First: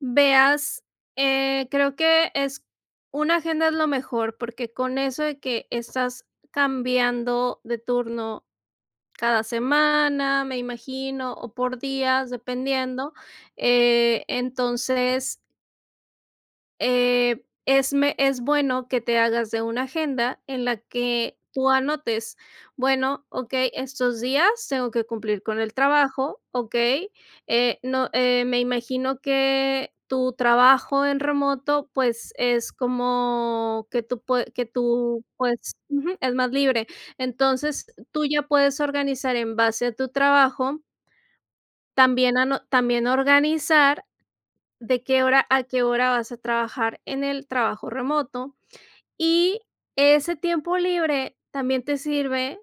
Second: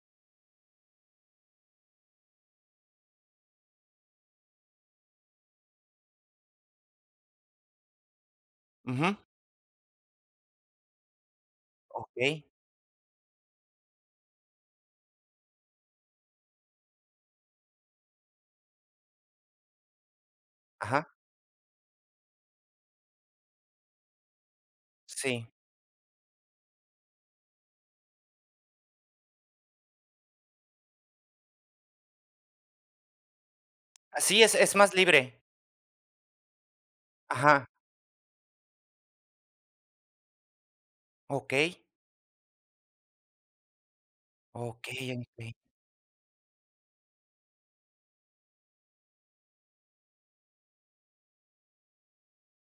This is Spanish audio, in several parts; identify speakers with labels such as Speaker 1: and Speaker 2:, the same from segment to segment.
Speaker 1: Veas, eh, creo que es Una agenda es lo mejor, porque con eso de que estás cambiando de turno
Speaker 2: Ujú.
Speaker 1: cada semana, me imagino, o por días,
Speaker 2: Okey.
Speaker 1: dependiendo, eh, entonces eh, es me es bueno que te hagas de una agenda en la
Speaker 2: Ajá.
Speaker 1: que tú anotes, bueno, okey, estos días tengo que cumplir
Speaker 2: Sí.
Speaker 1: con el trabajo, okey, eh, no eh, me imagino que tu trabajo en remoto, pues es como que tú
Speaker 2: Así
Speaker 1: pue
Speaker 2: es,
Speaker 1: que
Speaker 2: es más
Speaker 1: tú,
Speaker 2: libre.
Speaker 1: pues, ujú, es más libre.
Speaker 2: Ajá.
Speaker 1: Entonces, tú ya puedes organizar en base a tu trabajo.
Speaker 2: Okey.
Speaker 1: También ano También organizar de
Speaker 2: Okey,
Speaker 1: qué hora
Speaker 2: empe
Speaker 1: a qué hora vas a trabajar en el trabajo remoto. Y ese tiempo libre también te sirve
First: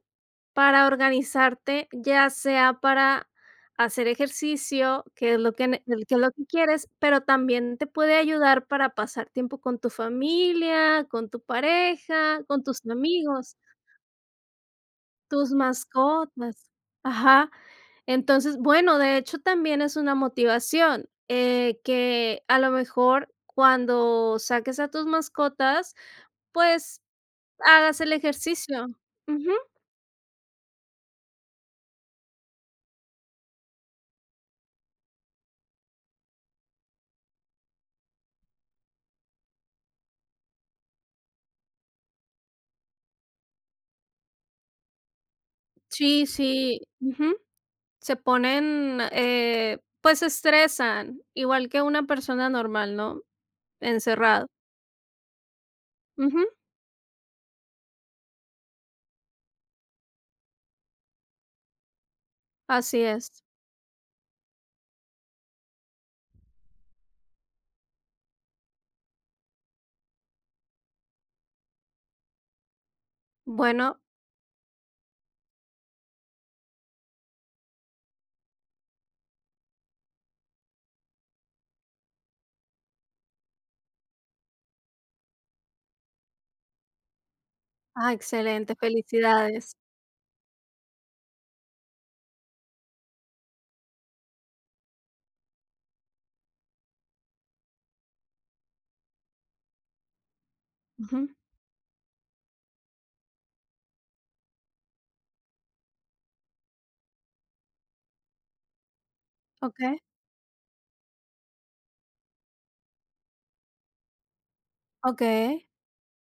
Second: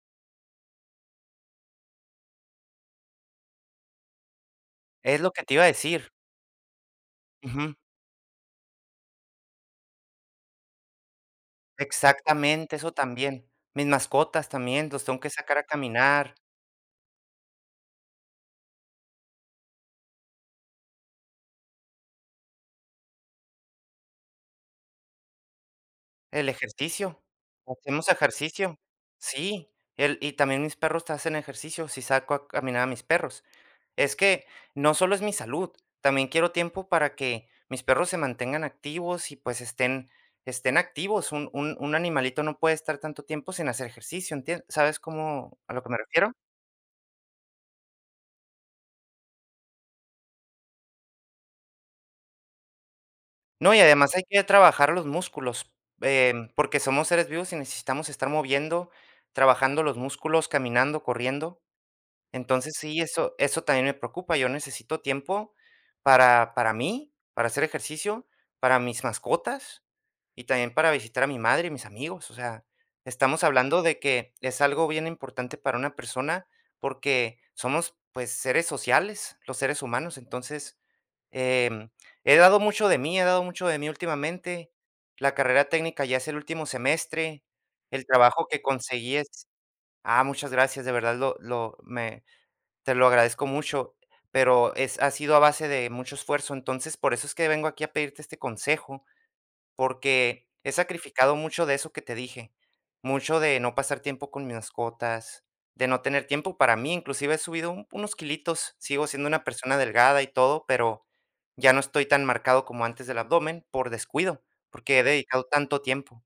Speaker 1: para organizarte, ya sea para hacer ejercicio,
Speaker 2: Es lo
Speaker 1: que es
Speaker 2: que
Speaker 1: lo
Speaker 2: te iba a
Speaker 1: que ne que l
Speaker 2: decir.
Speaker 1: que es lo que quieres, pero
Speaker 2: Ujú.
Speaker 1: también te puede ayudar para pasar tiempo con tu familia, con tu pareja, con
Speaker 2: Exactamente,
Speaker 1: tus
Speaker 2: eso también.
Speaker 1: amigos.
Speaker 2: Mis mascotas también, los tengo que
Speaker 1: Tus
Speaker 2: sacar a caminar.
Speaker 1: mascotas. Ajá. Entonces, bueno, de hecho también es una motivación, eh, que a lo mejor cuando saques a tus mascotas,
Speaker 2: El
Speaker 1: pues
Speaker 2: ejercicio.
Speaker 1: hagas
Speaker 2: Hacemos
Speaker 1: el
Speaker 2: ejercicio.
Speaker 1: ejercicio. Ujú.
Speaker 2: Sí. El y también mis perros hacen ejercicio, si saco a caminar a mis perros. Es que no solo es mi salud, también quiero tiempo para que, mis perros se mantengan activos y pues estén estén activos. Un un un animalito no puede estar tanto tiempo sin hacer ejercicio, ¿entien? ¿Sabes cómo A lo que me
Speaker 1: Sí,
Speaker 2: refiero?
Speaker 1: sí. Ujú. Se ponen, eh, pues se estresan igual que una persona normal, ¿no?
Speaker 2: No, y además hay que
Speaker 1: Encerrado.
Speaker 2: trabajar los músculos, em,
Speaker 1: Ujú.
Speaker 2: porque somos seres vivos y necesitamos estar moviendo, trabajando los músculos, caminando, corriendo. Entonces sí,
Speaker 1: Así
Speaker 2: eso
Speaker 1: es.
Speaker 2: eso también me preocupa. Yo necesito tiempo para para mí, para hacer ejercicio, para mis mascotas y también para visitar a mi madre y mis amigos. O sea, estamos hablando
Speaker 1: Bueno.
Speaker 2: de que es algo bien importante para una persona, porque somos, pues seres sociales, los seres humanos. Entonces, em, he dado mucho de mí, he dado mucho de mí últimamente. La carrera técnica ya es el último semestre. El
Speaker 1: Ah,
Speaker 2: trabajo que
Speaker 1: excelente.
Speaker 2: conseguí es
Speaker 1: Felicidades.
Speaker 2: Ah, muchas gracias, de verdad, lo lo me te lo agradezco mucho, pero es Ha sido a base de mucho esfuerzo. Entonces, por eso es que vengo aquí a pedirte este consejo, porque he
Speaker 1: Ujú.
Speaker 2: sacrificado mucho de eso que te dije, mucho de no pasar tiempo con mis mascotas, de no tener tiempo para mí. Inclusive he subido un unos quilitos, sigo siendo una persona
Speaker 1: Okey.
Speaker 2: delgada y todo, pero ya no estoy tan marcado como antes del abdomen por descuido, porque he dedicado
Speaker 1: Okey.
Speaker 2: tanto tiempo.